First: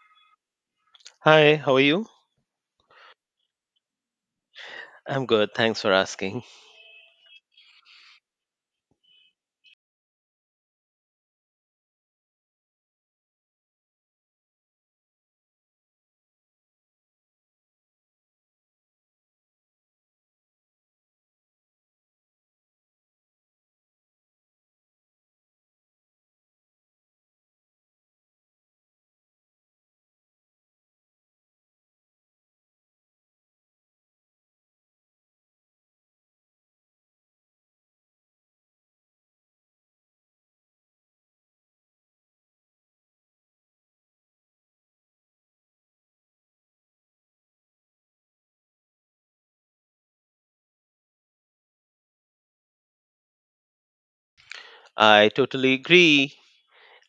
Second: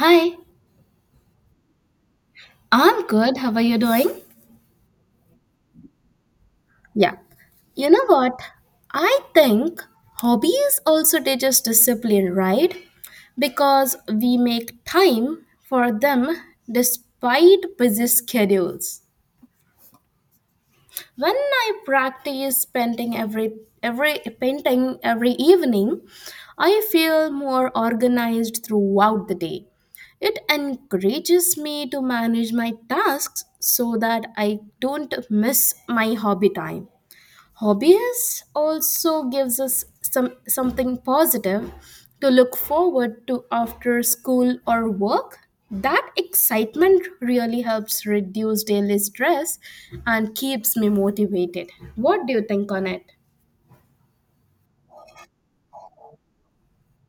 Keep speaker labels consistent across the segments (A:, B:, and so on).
A: Hi,
B: Hi, how are you?
A: I'm good. How are you doing?
B: I'm good. Thanks for asking.
A: Yeah. You know what? I think hobbies also teach us discipline, right? Because we make time for them despite busy schedules. When I practice painting every evening, I feel more organized throughout the day. It encourages me to manage my tasks so that I don't miss my hobby time. Hobbies also gives us something positive to look forward to after school or work. That excitement really helps reduce daily stress and keeps me motivated. What do you think on it?
B: I totally agree.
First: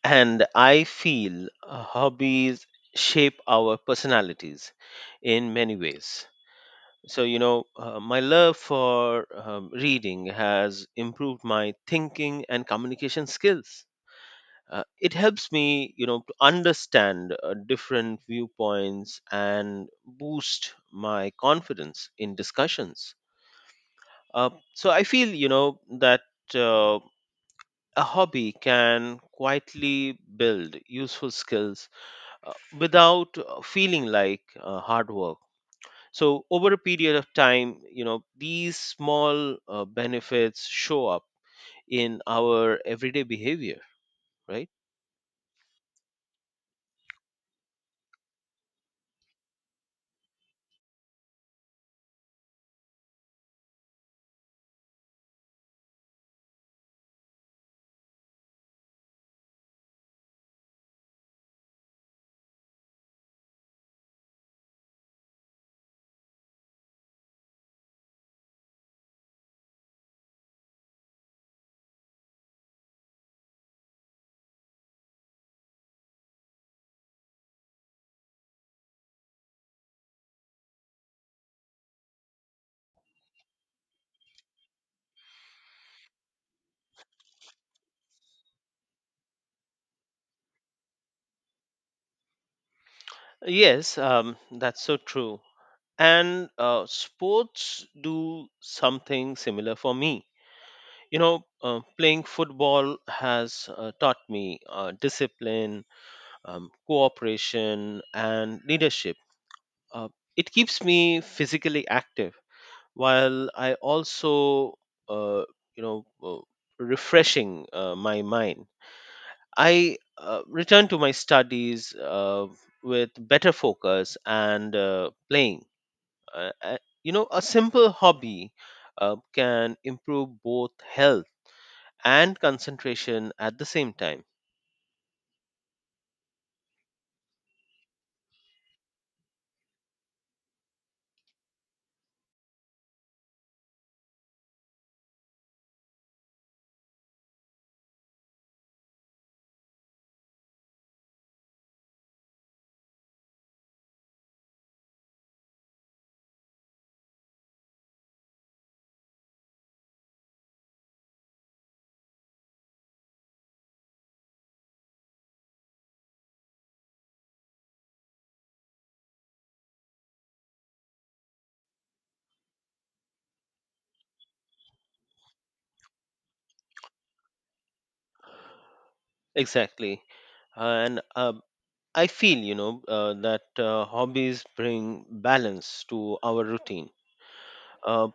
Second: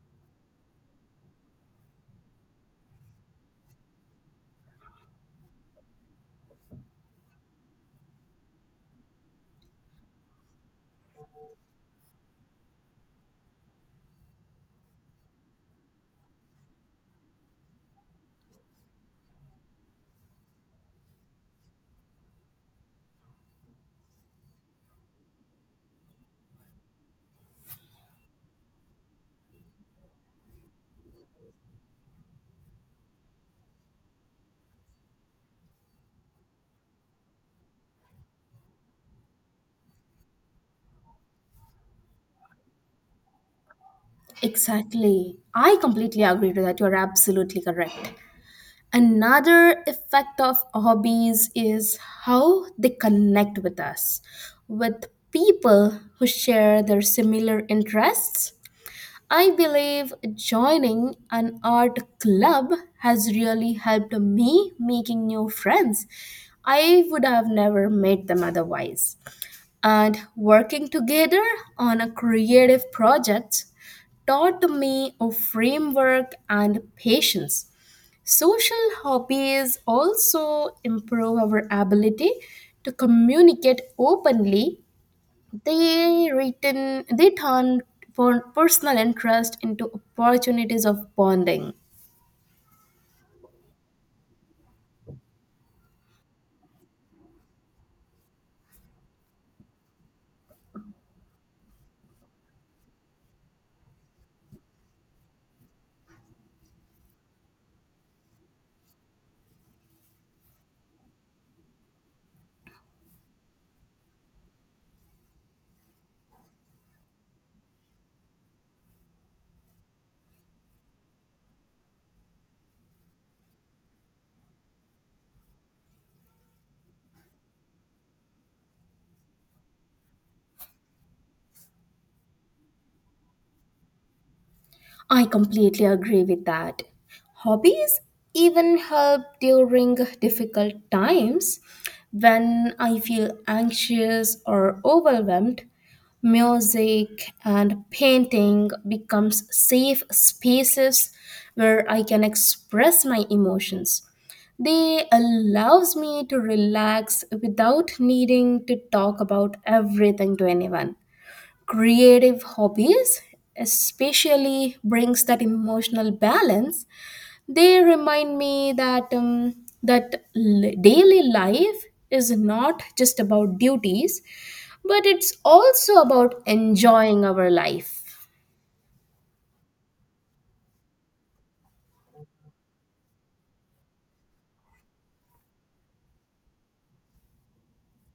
B: And I feel hobbies shape our personalities in many ways. So, my love for reading has improved my thinking and communication skills. It helps me, to understand different viewpoints and boost my confidence in discussions. So I feel, that. Uh, a hobby can quietly build useful skills uh, without feeling like hard work. So over a period of time, these small benefits show up in our everyday behavior, right?
A: Exactly. I completely agree to that. You're absolutely correct. Another effect of hobbies is how they connect with us, with people who share their similar interests. I believe joining an art club has really helped me making new friends. I would have never met them otherwise. And working together on a creative project taught me a framework and patience. Social hobbies also improve our ability to communicate openly. They written personal interest into opportunities of bonding.
B: Yes. That's so true. And sports do something similar for me. Playing football has taught me discipline, cooperation, and leadership. Uh, it keeps me physically active while I also, uh, you know, uh, refreshing my mind. I return to my studies with better focus and playing. Uh, uh, a simple hobby can improve both health and concentration at the same time.
A: I completely agree with that. Hobbies even help during difficult times. When I feel anxious or overwhelmed, music and painting becomes safe spaces where I can express my emotions. They allows me to relax without needing to talk about everything to anyone. Creative hobbies especially brings that emotional balance. They remind me daily life is not just about duties, but it's also about enjoying our life.
B: Exactly. And I feel, that hobbies bring balance to our routine. Uh,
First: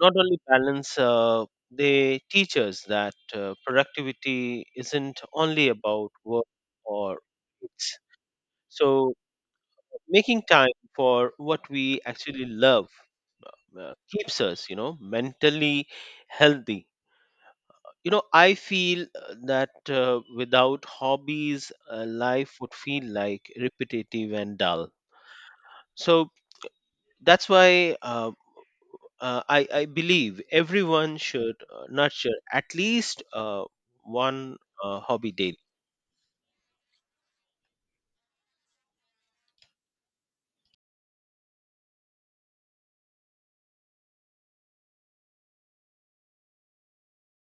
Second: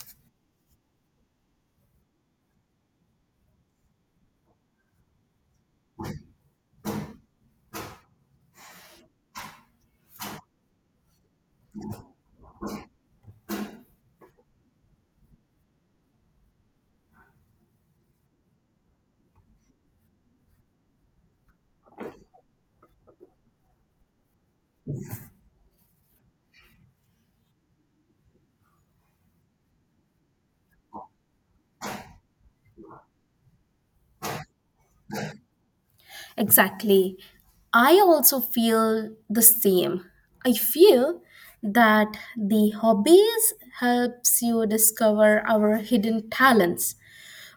B: Not only balance, they teach us that productivity isn't only about work, or it's, so, making time for what we actually love keeps us, mentally healthy. You know, I feel that without hobbies, life would feel like repetitive and dull. So that's why I believe everyone should nurture at least one hobby daily.
A: Exactly. I also feel the same. I feel that the hobbies helps you discover our hidden talents.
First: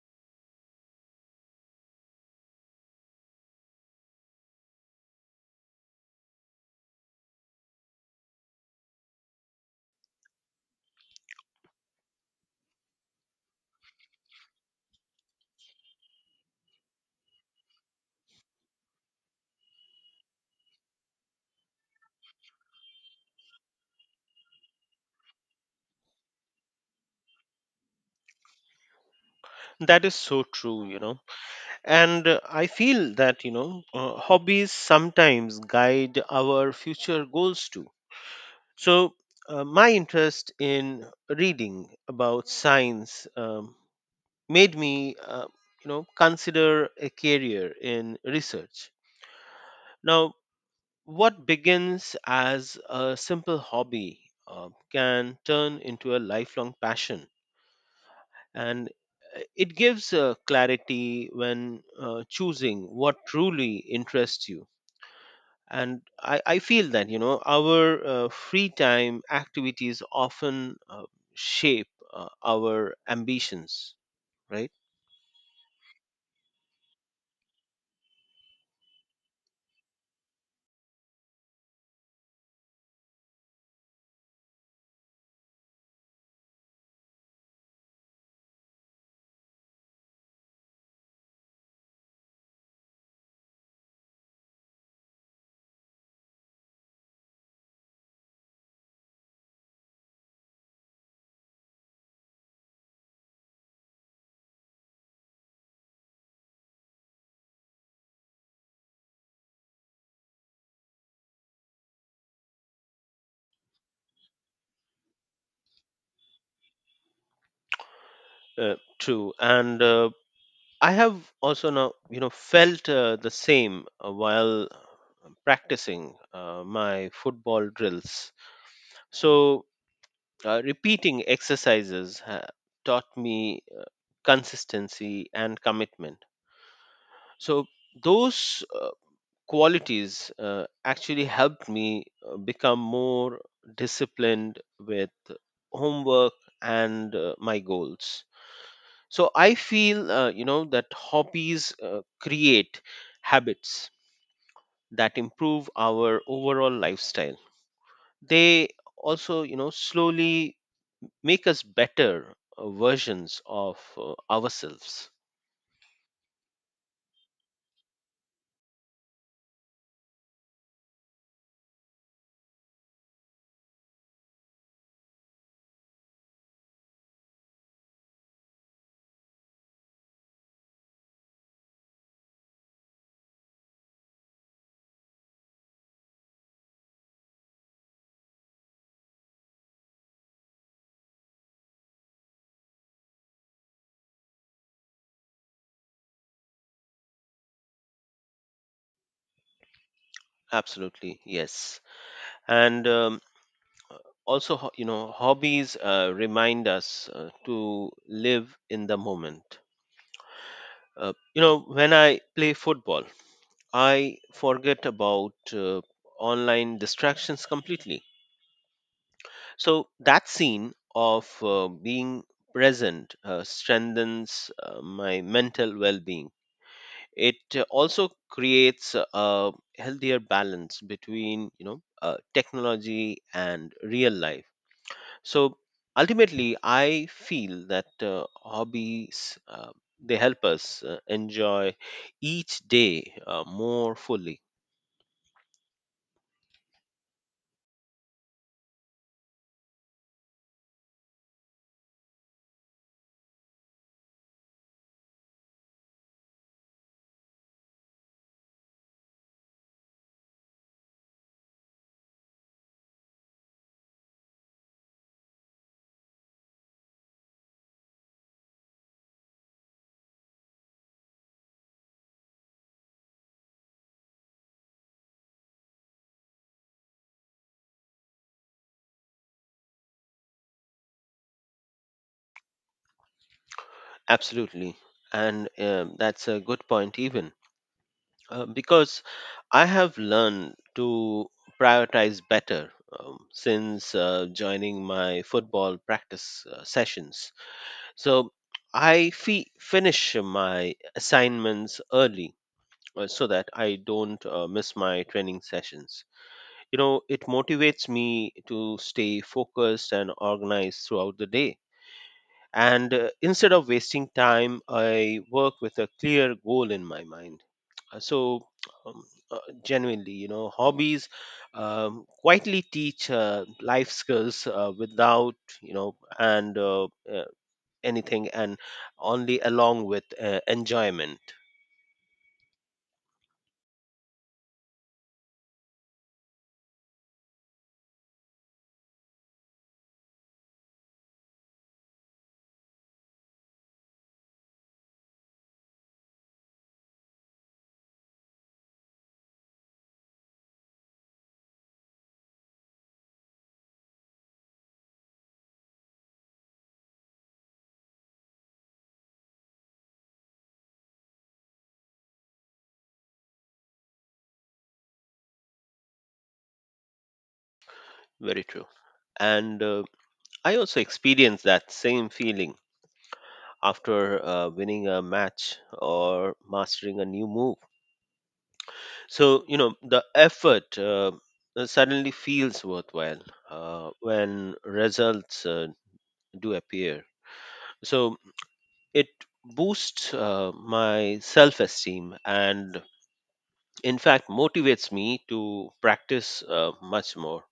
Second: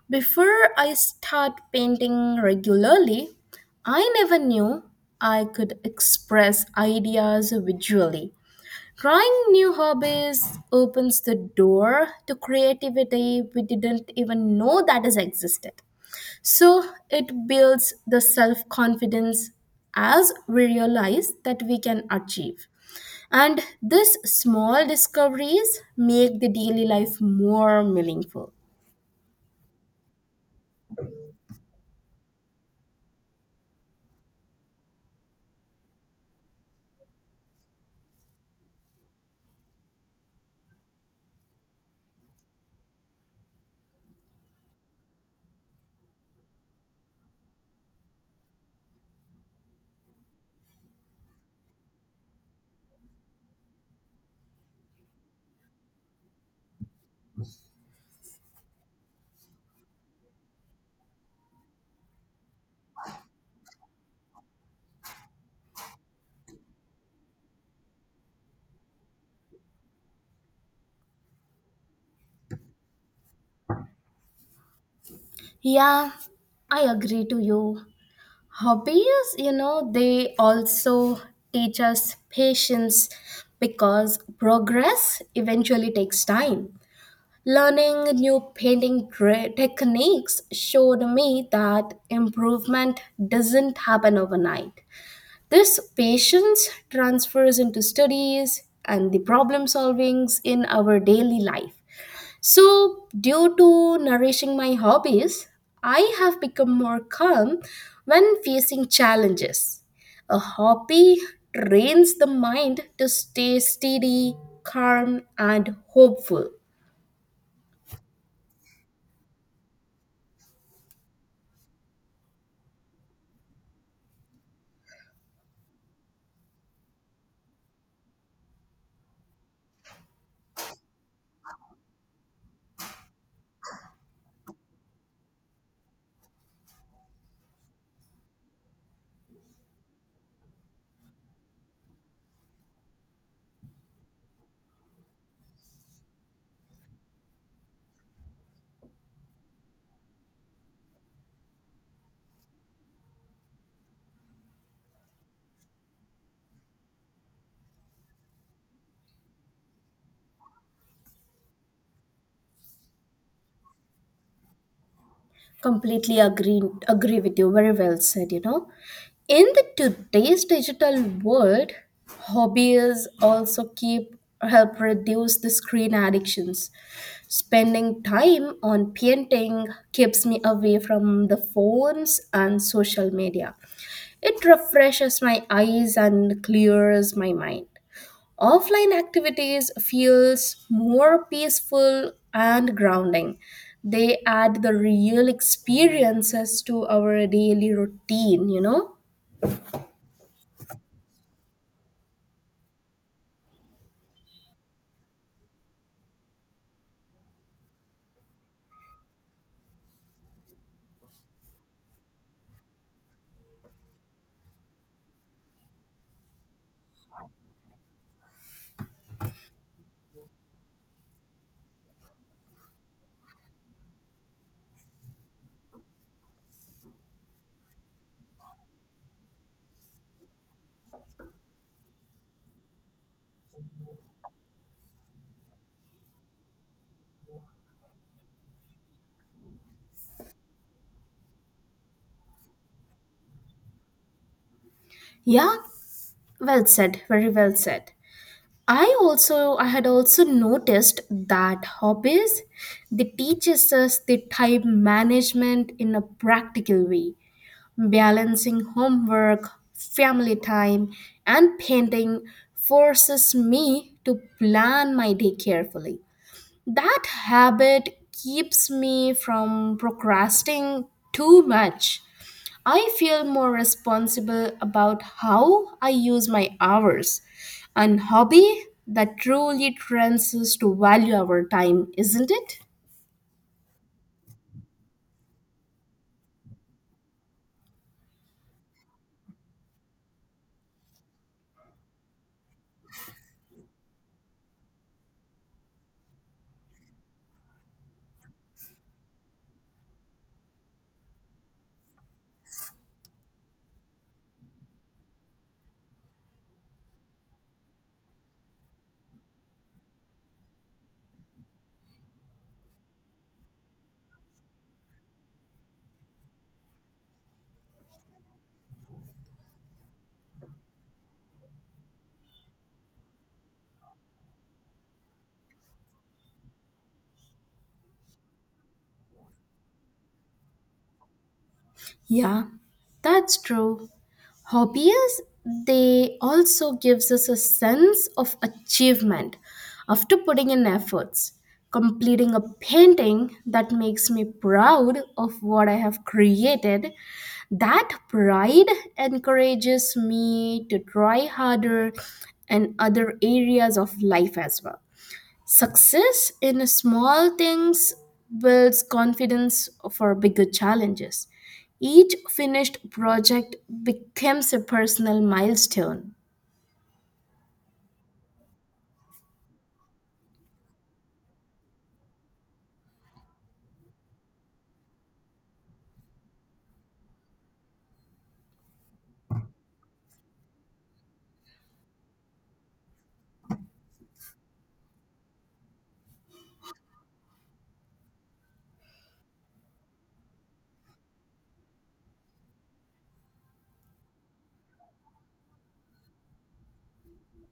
A: Before I start painting regularly, I never knew I could express ideas visually. Trying new hobbies opens the door to creativity we didn't even know that is existed. So it builds the self confidence as we realize that we can achieve. And these small discoveries make the daily life more meaningful.
B: That is so true, you know. And I feel that, hobbies sometimes guide our future goals too. So my interest in reading about science made me, consider a career in research now. What begins as a simple hobby can turn into a lifelong passion, and it gives clarity when choosing what truly interests you. And I feel that, our free time activities often shape our ambitions, right?
A: Yeah, I agree to you. Hobbies, you know, they also teach us patience because progress eventually takes time. Learning new techniques showed me that improvement doesn't happen overnight. This patience transfers into studies and the problem solvings in our daily life. So, due to nourishing my hobbies, I have become more calm when facing challenges. A hobby trains the mind to stay steady, calm, and hopeful.
B: True. And I have also now, felt the same while practicing my football drills. So, repeating exercises taught me consistency and commitment. So, those qualities actually helped me become more disciplined with homework and my goals. So I feel, that hobbies create habits that improve our overall lifestyle. They also, slowly make us better versions of ourselves.
A: Completely agree Agree with you, very well said, you know. In the today's digital world, hobbies also keep help reduce the screen addictions. Spending time on painting keeps me away from the phones and social media. It refreshes my eyes and clears my mind. Offline activities feels more peaceful and grounding. They add the real experiences to our daily routine, you know.
B: Absolutely. Yes. And also, hobbies remind us to live in the moment. When I play football, I forget about uh, online distractions completely. So that scene of being present strengthens my mental well being. It also creates a healthier balance between, technology and real life. So ultimately, I feel that hobbies. They help us enjoy each day more fully.
A: Yeah, well said, very well said. I had also noticed that hobbies, they teaches us the time management in a practical way. Balancing homework, family time, and painting forces me to plan my day carefully. That habit keeps me from procrastinating too much. I feel more responsible about how I use my hours. An hobby that truly trains us to value our time, isn't it?
B: Absolutely. And that's a good point, even. Because I have learned to prioritize better since joining my football practice sessions. So I finish my assignments early so that I don't miss my training sessions. You know, it motivates me to stay focused and organized throughout the day. And instead of wasting time, I work with a clear goal in my mind. So um, uh, genuinely, hobbies quietly teach life skills without, and uh, anything, and only along with enjoyment.
A: Yeah, that's true. Hobbies, they also gives us a sense of achievement after putting in efforts. Completing a painting that makes me proud of what I have created, that pride encourages me to try harder in other areas of life as well. Success in small things builds confidence for bigger challenges. Each finished project becomes a personal milestone.
B: Very true. And I also experienced that same feeling after winning a match or mastering a new move. So, you know, the effort suddenly feels worthwhile when results do appear. So, it boosts my self esteem and, in fact, motivates me to practice much more.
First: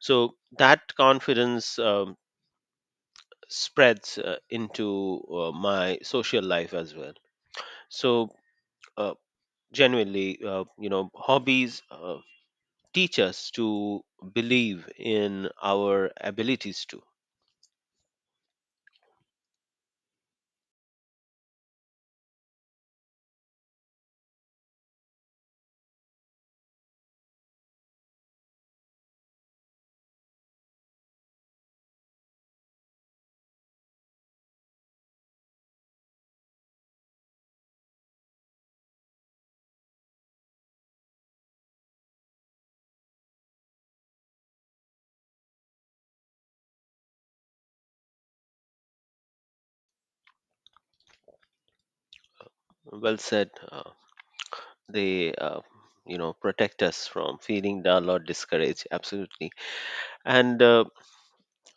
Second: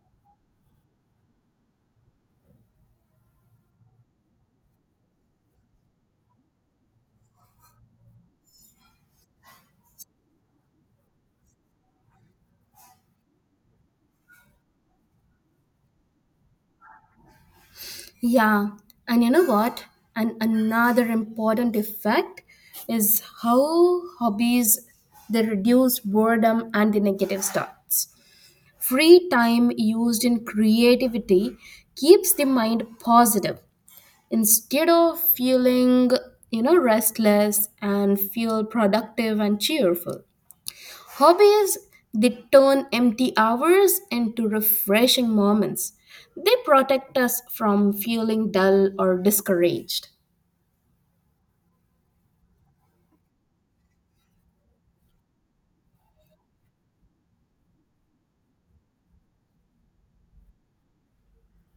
B: So, that confidence spreads into my social life as well. So uh, genuinely, hobbies teach us to believe in our abilities too.
A: Yeah, and you know what? And another important effect is how hobbies, they reduce boredom and the negative thoughts. Free time used in creativity keeps the mind positive instead of feeling, you know, restless, and feel productive and cheerful. Hobbies, they turn empty hours into refreshing moments. They protect us from feeling dull or discouraged.
B: Well said. They, protect us from feeling dull or discouraged, absolutely. And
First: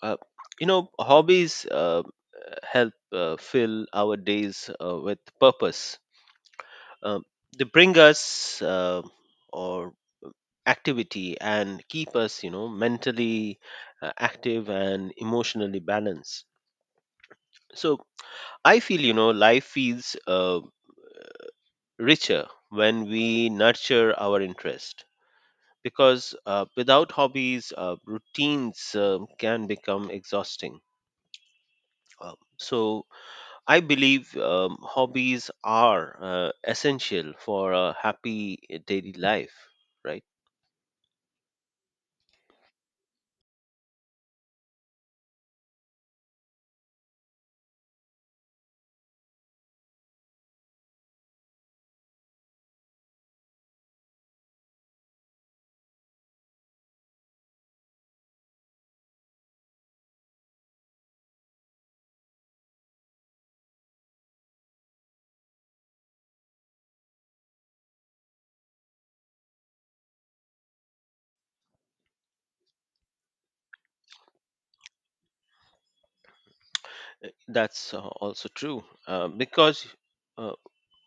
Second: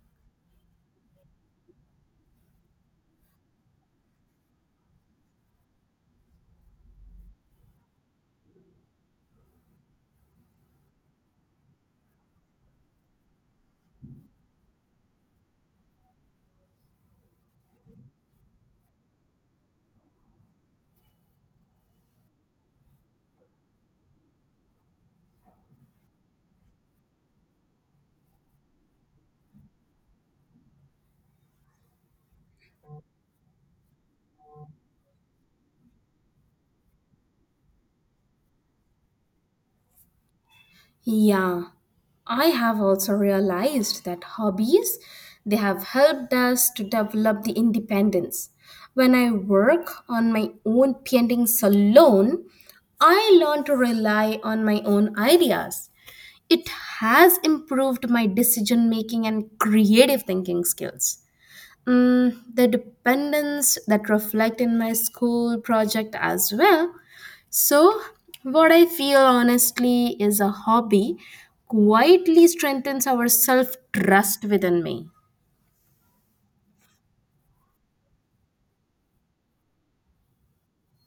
B: uh, hobbies help fill our days with purpose. um, they bring us or activity and keep us, mentally active and emotionally balanced. So I feel, life feels richer when we nurture our interest, because without hobbies, routines can become exhausting. So I believe hobbies are essential for a happy, daily life, right?
A: Yeah, I have also realized that hobbies, they have helped us to develop the independence. When I work on my own paintings alone, I learn to rely on my own ideas. It has improved my decision making and creative thinking skills. Mm, the dependence that reflect in my school project as well. So, what I feel honestly is a hobby quietly strengthens our self trust within me.
B: That's also true because uh,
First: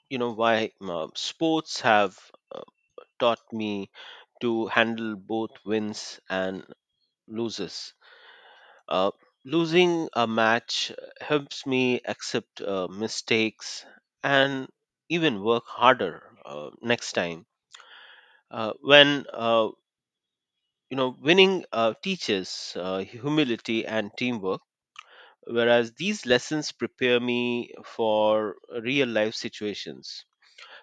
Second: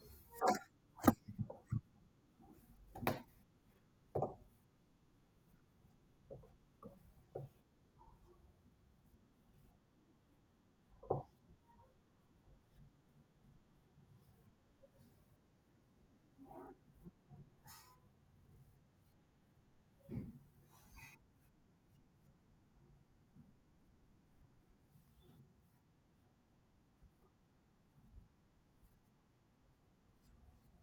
B: why sports have uh, taught me to handle both wins and losses. Uh, Losing a match helps me accept mistakes and even work harder next time. When winning teaches humility and teamwork, whereas these lessons prepare me for real life situations.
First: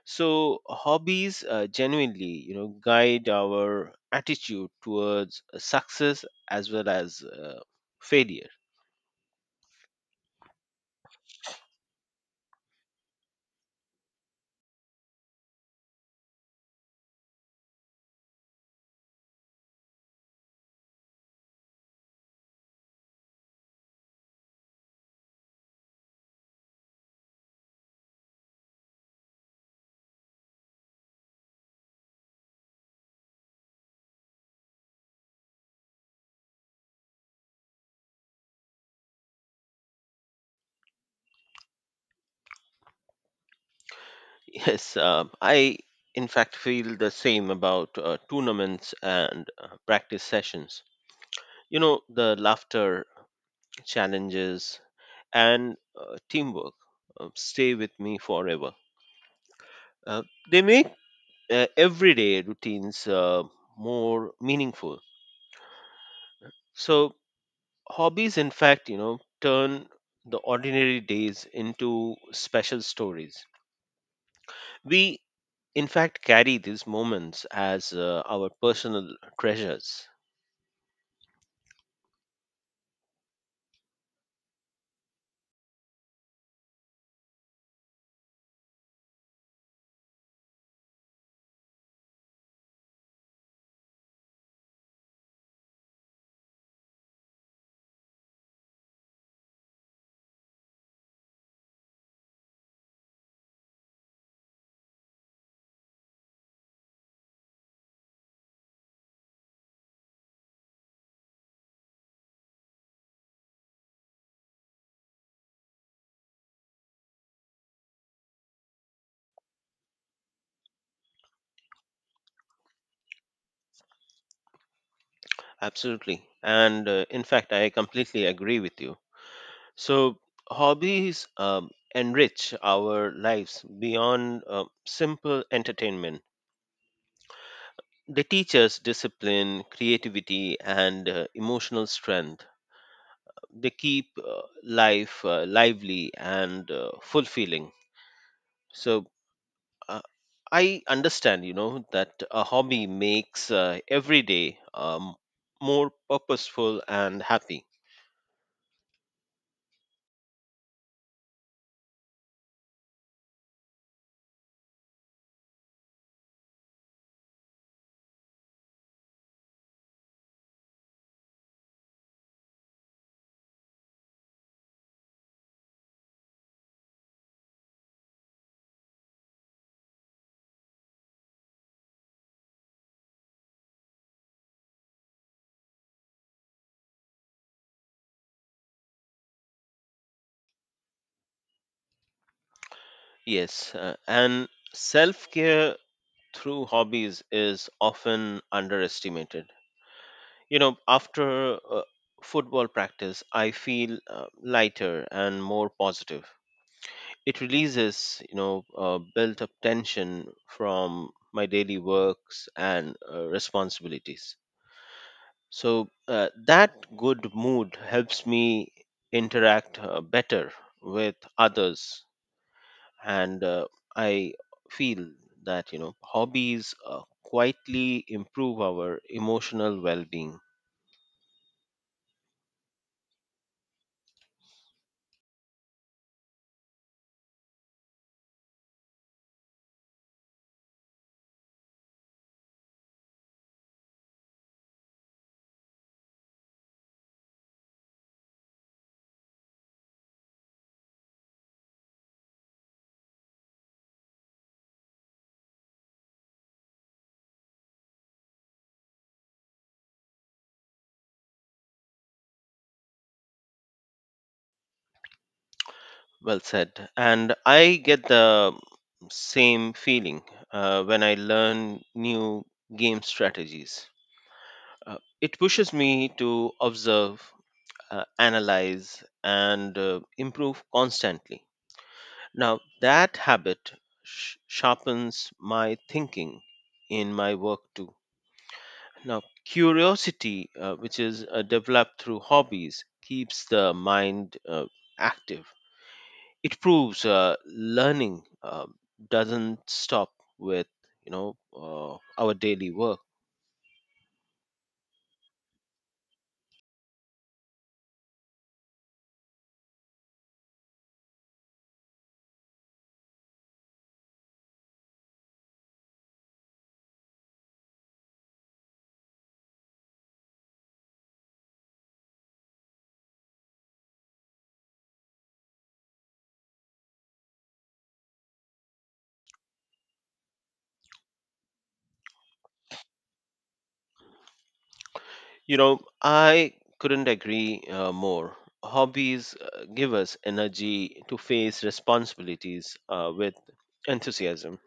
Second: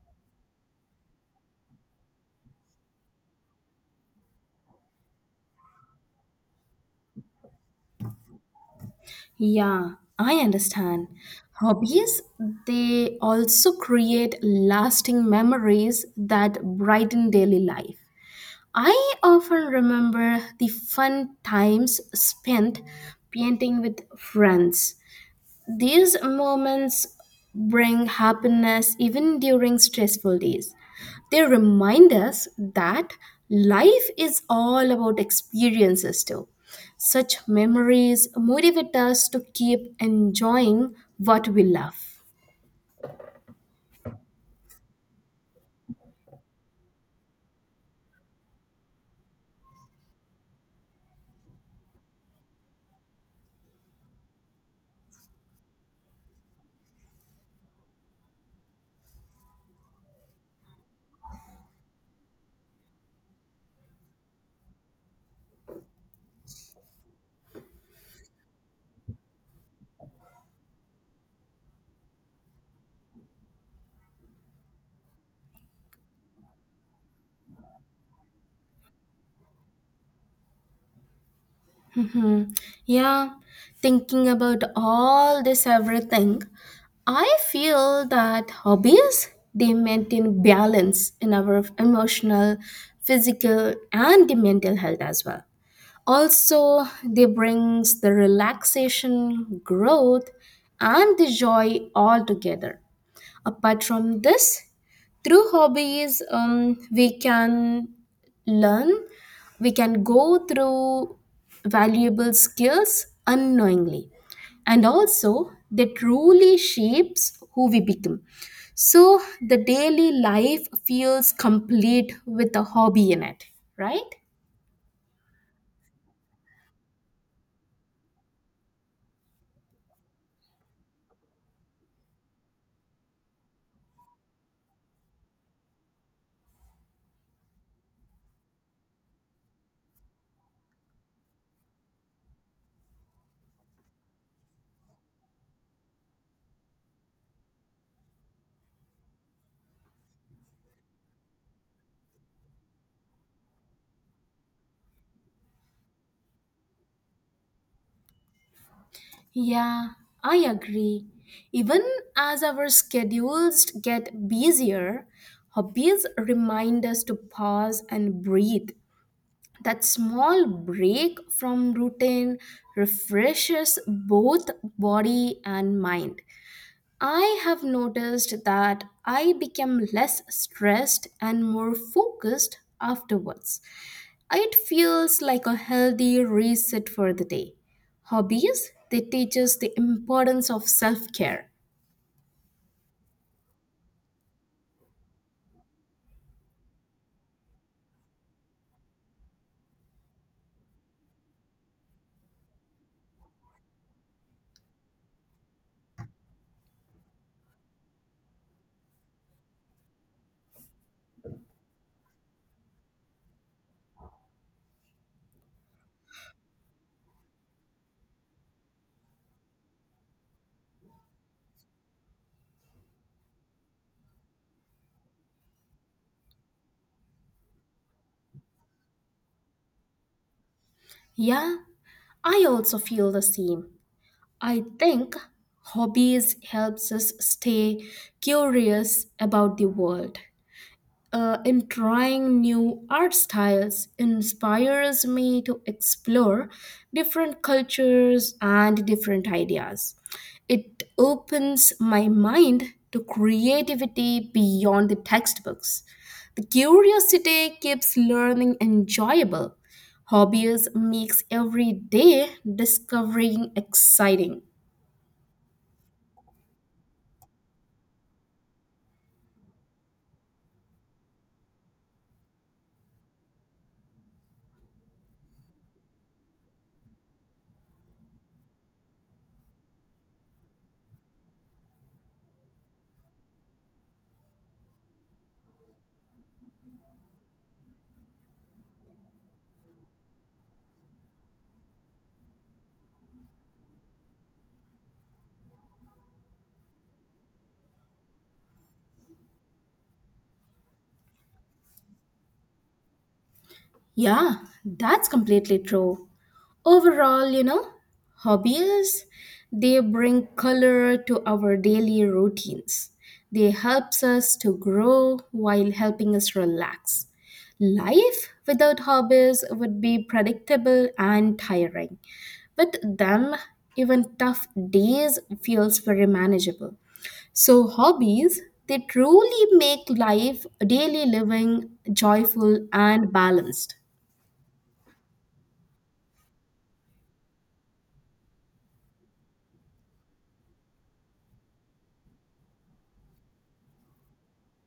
B: So hobbies genuinely, guide our attitude towards success as well as failure.
A: Yeah, I understand. Hobbies, they also create lasting memories that brighten daily life. I often remember the fun times spent painting with friends. These moments bring happiness even during stressful days. They remind us that life is all about experiences too. Such memories motivate us to keep enjoying what we love.
B: Yes. I in fact feel the same about tournaments and practice sessions. You know, the laughter, challenges, and teamwork stay with me forever. uh, they make everyday routines more meaningful. So hobbies, in fact, turn the ordinary days into special stories. We in fact carry these moments as our personal treasures.
A: Hmm. Yeah, thinking about all this everything, I feel that hobbies, they maintain balance in our emotional, physical, and the mental health as well. Also, they brings the relaxation, growth, and the joy all together. Apart from this, through hobbies, we can learn, we can go through valuable skills unknowingly. And also, they truly shapes who we become. So, the daily life feels complete with a hobby in it, right?
B: Absolutely. And in fact, I completely agree with you. So hobbies enrich our lives beyond simple entertainment. They teach us discipline, creativity, and emotional strength. They keep life lively and fulfilling. So uh, I understand, that a hobby makes every day more purposeful and happy.
A: Yeah, I agree. Even as our schedules get busier, hobbies remind us to pause and breathe. That small break from routine refreshes both body and mind. I have noticed that I become less stressed and more focused afterwards. It feels like a healthy reset for the day. Hobbies, they teach us the importance of self care.
B: Yes, and self care through hobbies is often underestimated. You know, after football practice, I feel lighter and more positive. It releases, built up tension from my daily works and responsibilities. So that good mood helps me interact better with others. And I feel that, hobbies quietly improve our emotional well-being.
A: Yeah, I also feel the same. I think hobbies helps us stay curious about the world. In trying new art styles inspires me to explore different cultures and different ideas. It opens my mind to creativity beyond the textbooks. The curiosity keeps learning enjoyable. Hobbies makes every day discovering exciting.
B: Well said. And I get the same feeling when I learn new game strategies. It pushes me to observe, analyze, and improve constantly. Now that habit sharpens my thinking in my work too. Now, curiosity, which is developed through hobbies, keeps the mind active. It proves learning doesn't stop with, you know uh, our daily work.
A: Yeah, that's completely true. Overall, you know, hobbies, they bring color to our daily routines. They helps us to grow while helping us relax. Life without hobbies would be predictable and tiring. With them, even tough days feels very manageable. So hobbies, they truly make life, daily living joyful and balanced.
B: You know, I couldn't agree more. Hobbies give us energy to face responsibilities with enthusiasm.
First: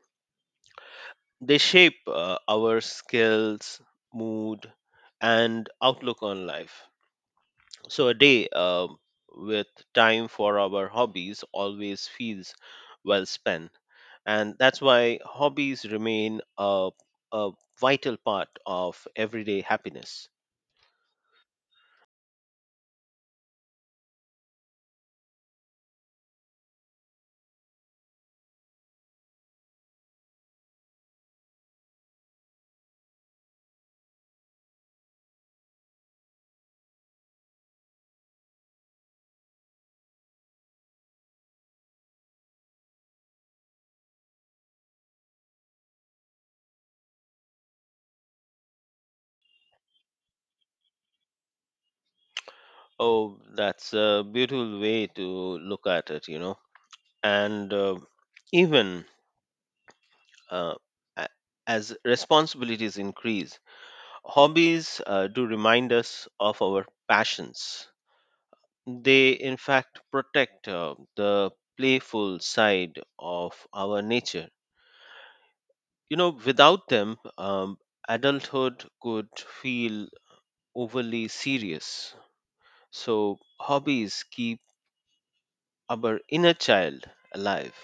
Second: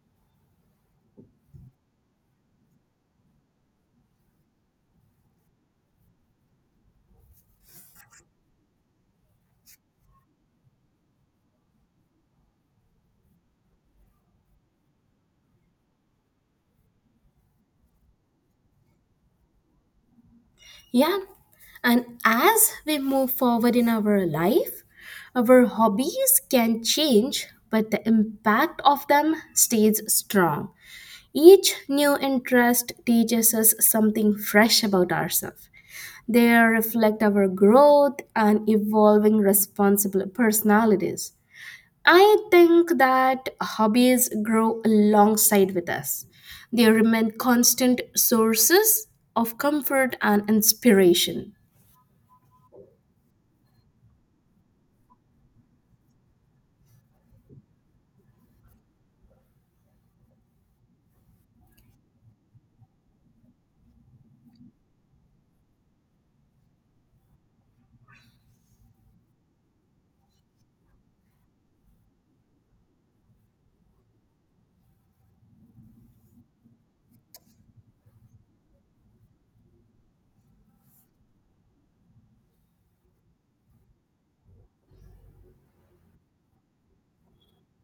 B: They shape our skills, mood, and outlook on life. So a day with time for our hobbies always feels well spent. And that's why hobbies remain a vital part of everyday happiness.
A: Yeah, and as we move forward in our life, our hobbies can change, but the impact of them stays strong. Each new interest teaches us something fresh about ourselves. They reflect our growth and evolving responsible personalities. I think that hobbies grow alongside with us. They remain constant sources of comfort and inspiration.
B: Oh, that's a beautiful way to look at it. And even uh, a- as responsibilities increase, hobbies do remind us of our passions. They, in fact, protect the playful side of our nature. You know, without them, adulthood could feel overly serious. So, hobbies keep our inner child alive.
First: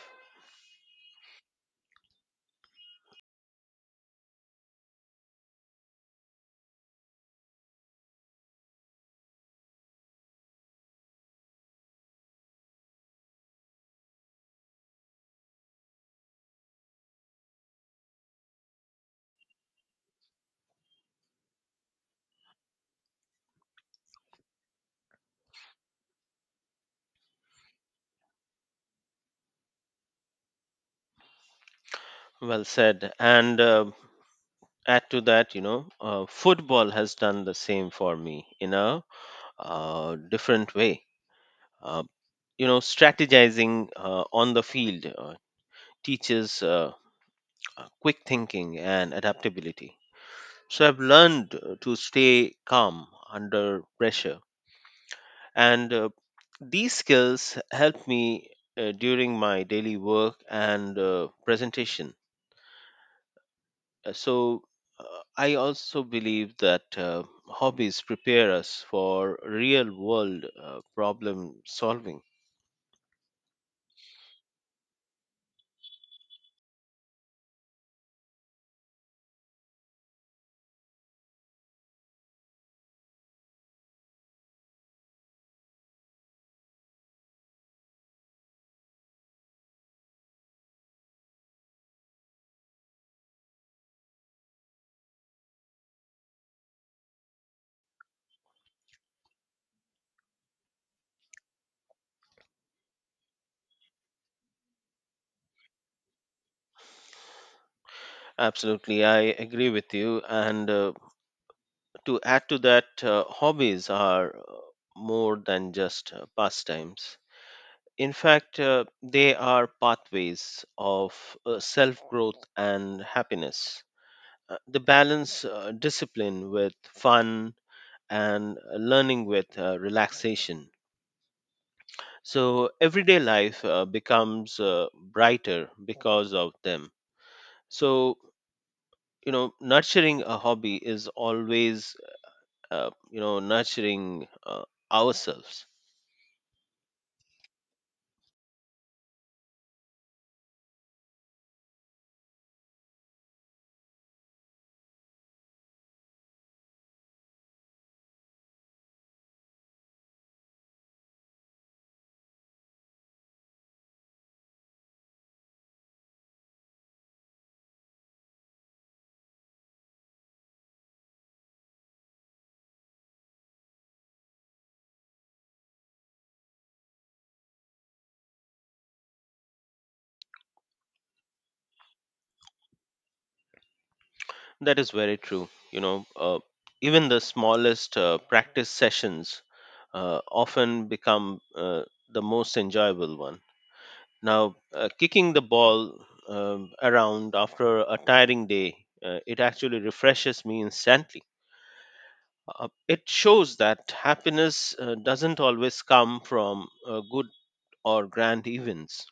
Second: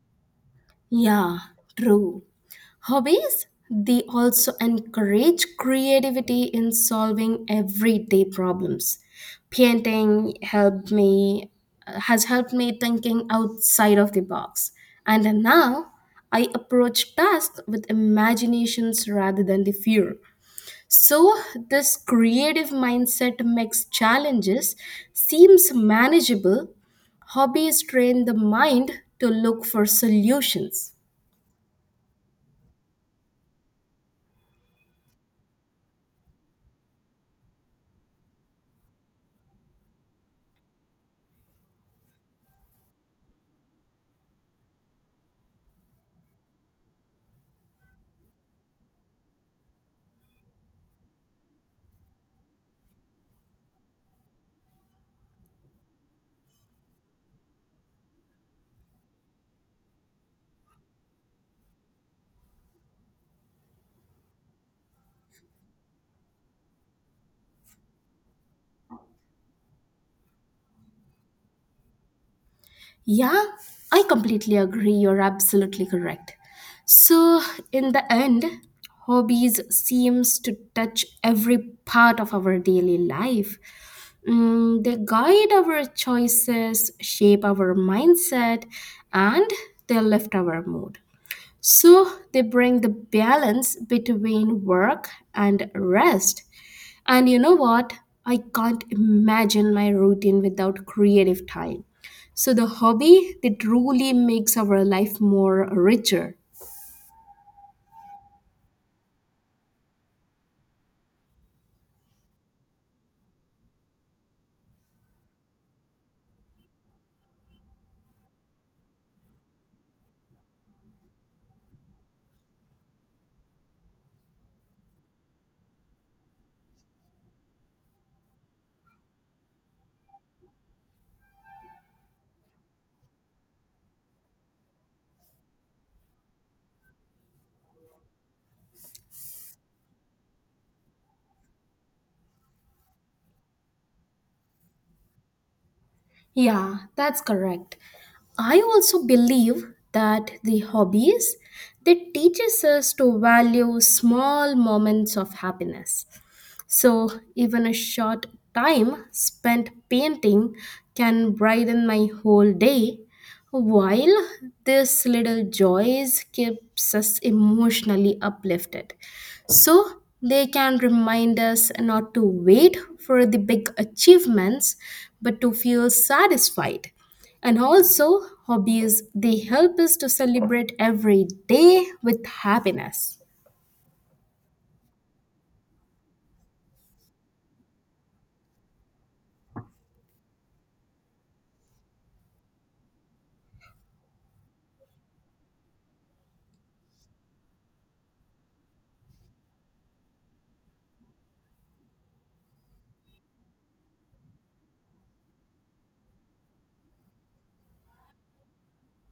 A: Yeah, true. Hobbies, they also encourage creativity in solving everyday problems. Painting helped me has helped me thinking outside of the box. And now I approach tasks with imaginations rather than the fear. So, this creative mindset makes challenges seems manageable. Hobbies train the mind to look for solutions.
B: Well said. And add to that, football has done the same for me in a different way. Uh, Strategizing on the field teaches, quick thinking, and adaptability. So I've learned to stay calm under pressure. And these skills help me during my daily work and presentation. So uh, I also believe that hobbies prepare us for real world problem solving.
A: Yeah, I completely agree. You're absolutely correct. So, in the end, hobbies seems to touch every part of our daily life. Mm, they guide our choices, shape our mindset, and they lift our mood. So they bring the balance between work and rest. And you know what? I can't imagine my routine without creative time. So the hobby that truly makes our life more richer.
B: Absolutely, I agree with you. And to add to that, hobbies are more than just pastimes. In fact, they are pathways of self growth and happiness. The balance discipline with fun and learning with relaxation. So, everyday life becomes brighter because of them. So, you know, nurturing a hobby is always, nurturing ourselves.
A: Yeah, that's correct. I also believe that the hobbies that teaches us to value small moments of happiness. So, even a short time spent painting can brighten my whole day. While this little joys keeps us emotionally uplifted, so they can remind us not to wait for the big achievements but to feel satisfied. And also, hobbies, they help us to celebrate every day with happiness.
B: That is very true. You know, even the smallest practice sessions often become the most enjoyable one. Now, kicking the ball around after a tiring day, it actually refreshes me instantly. It shows that happiness doesn't always come from good or grand events.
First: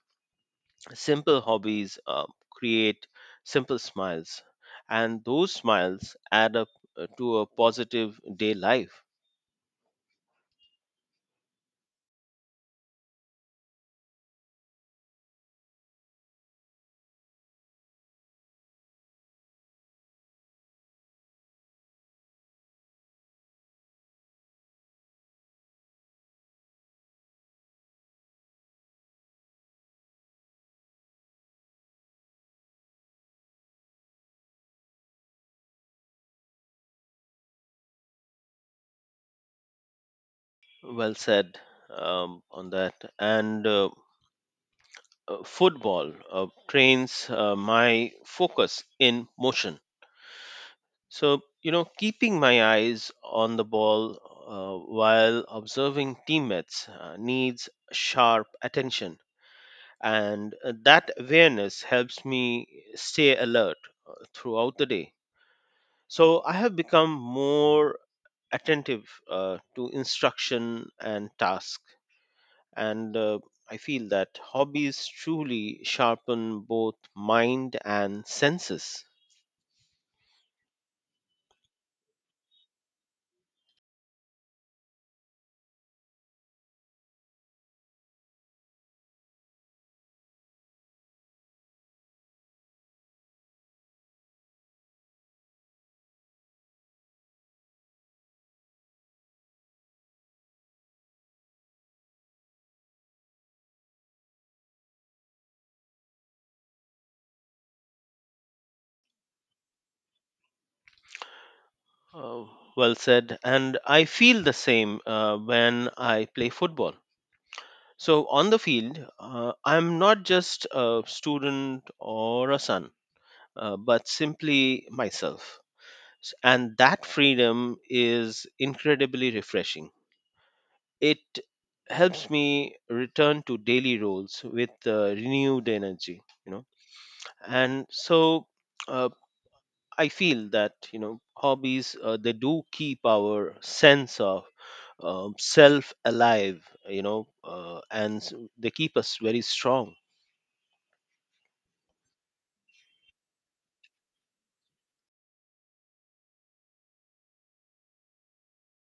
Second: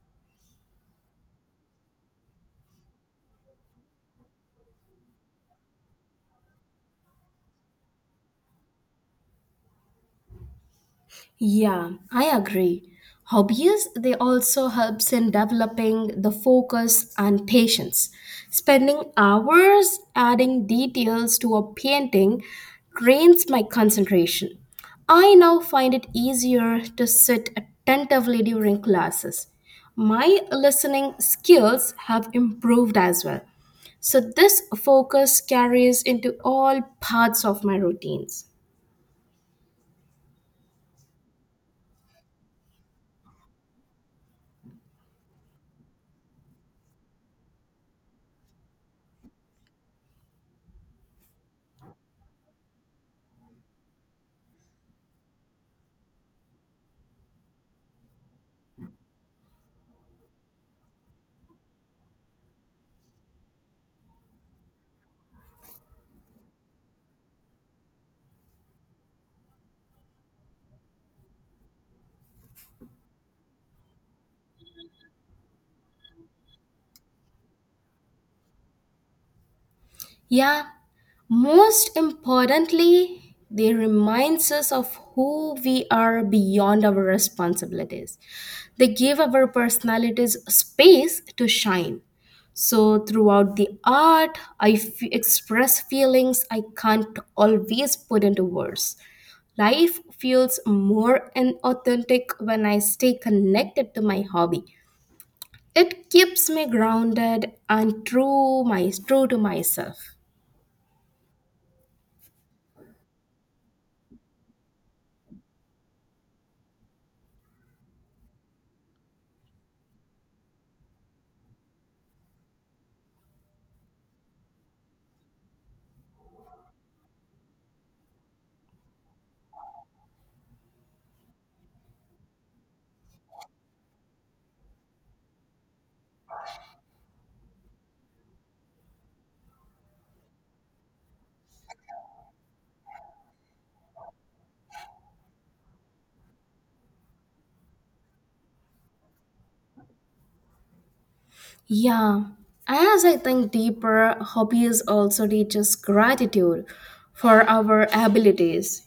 B: Simple hobbies create simple smiles, and those smiles add up to a positive day life.
A: Yeah, I agree. Hobbies, they also helps in developing the focus and patience. Spending hours adding details to a painting drains my concentration. I now find it easier to sit attentively during classes. My listening skills have improved as well. So this focus carries into all parts of my routines.
B: Well said on that. And football trains my focus in motion. So, you know, keeping my eyes on the ball while observing teammates needs sharp attention. And that awareness helps me stay alert throughout the day. So I have become more attentive to instruction and task. And I feel that hobbies truly sharpen both mind and senses.
A: Yeah, most importantly, they reminds us of who we are beyond our responsibilities. They give our personalities space to shine. So throughout the art, express feelings I can't always put into words. Life feels more and authentic when I stay connected to my hobby. It keeps me grounded and true, my true to myself.
B: uh, well said. And I feel the same when I play football. So on the field, I'm not just a student or a son, but simply myself. And that freedom is incredibly refreshing. It helps me return to daily roles with renewed energy. And so uh, I feel that, hobbies, they do keep our sense of self alive, and they keep us very strong.
A: Yeah, as I think deeper, hobbies also teach us gratitude for our abilities.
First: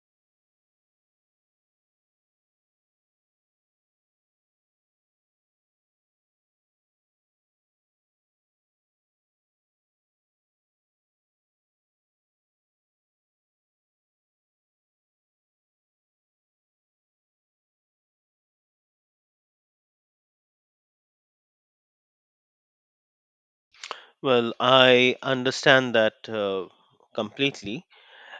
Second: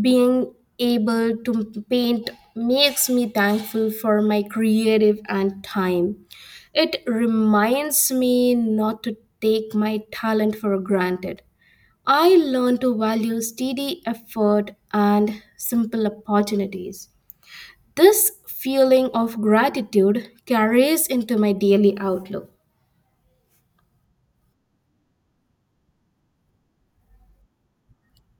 A: Being able to paint makes me thankful for my creative and time. It reminds me not to take my talent for granted. I learn to value steady effort and simple opportunities. This feeling of gratitude carries into my daily outlook.
B: Well, I understand that completely,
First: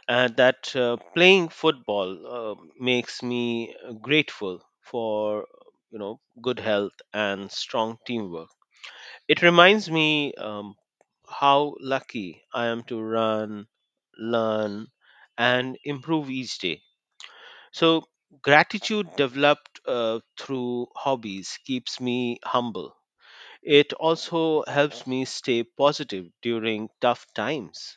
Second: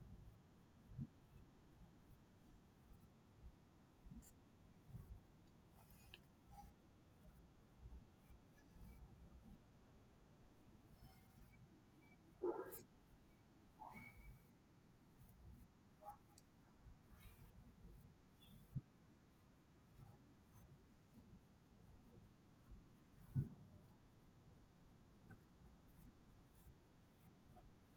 B: and that playing football makes me grateful for, good health and strong teamwork. It reminds me how lucky I am to run, learn, and improve each day. So gratitude developed through hobbies keeps me humble. It also helps me stay positive during tough times.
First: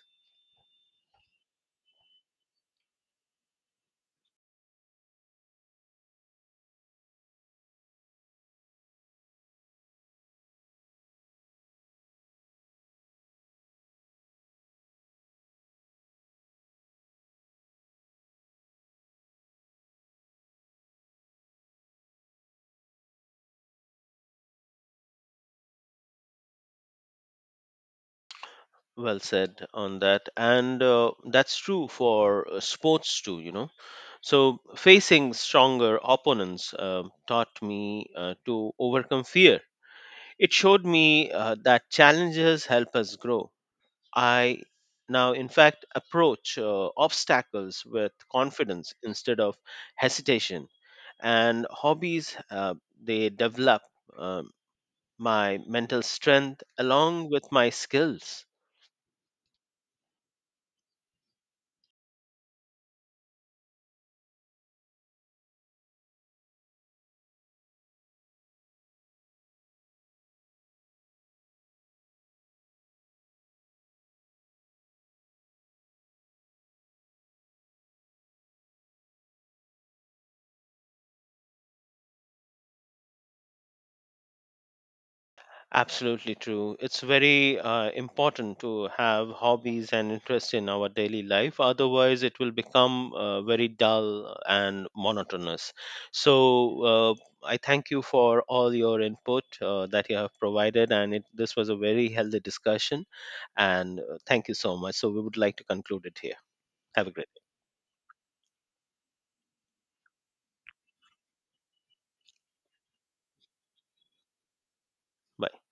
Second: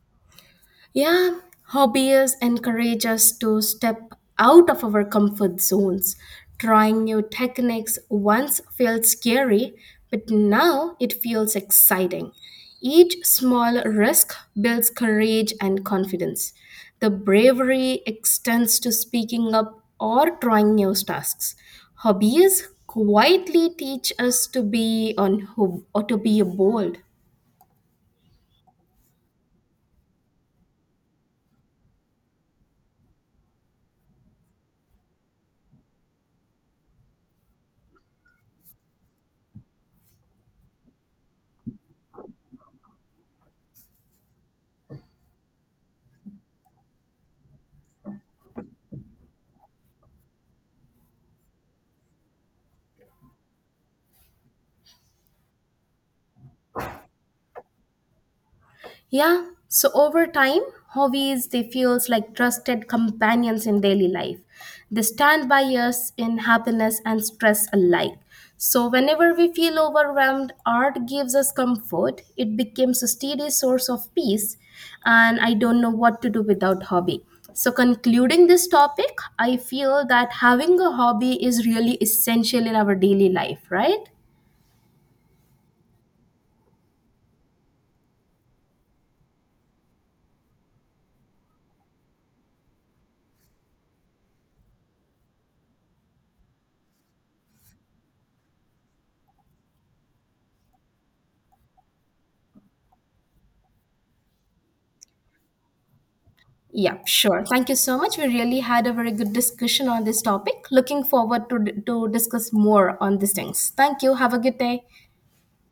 A: Yeah, hobbies encourage us to step out of our comfort zones. Trying new techniques once felt scary, but now it feels exciting. Each small risk builds courage and confidence. The bravery extends to speaking up or trying new tasks. Hobbies quietly teach us to be on who or to be bold.
B: Well said on that. And that's true for sports too. So facing stronger opponents taught me to overcome fear. It showed me that challenges help us grow. I now, in fact, approach obstacles with confidence instead of hesitation. And hobbies, they develop um my mental strength along with my skills.
A: Yeah, so over time, hobbies, they feels like trusted companions in daily life. They stand by us in happiness and stress alike. So whenever we feel overwhelmed, art gives us comfort. It becomes a steady source of peace, and I don't know what to do without hobby. So concluding this topic, I feel that having a hobby is really essential in our daily life, right?
B: Absolutely true. It's very important to have hobbies and interest in our daily life. Otherwise, it will become very dull and monotonous. So, I thank you for all your input that you have provided, and this was a very healthy discussion. And thank you so much. So, we would like to conclude it here.
A: Yeah,
B: Have a great day.
A: sure. Thank you so much. We really had a very good discussion on this topic. Looking forward to discuss more on these things. Thank you. Have a good day.
B: Bye.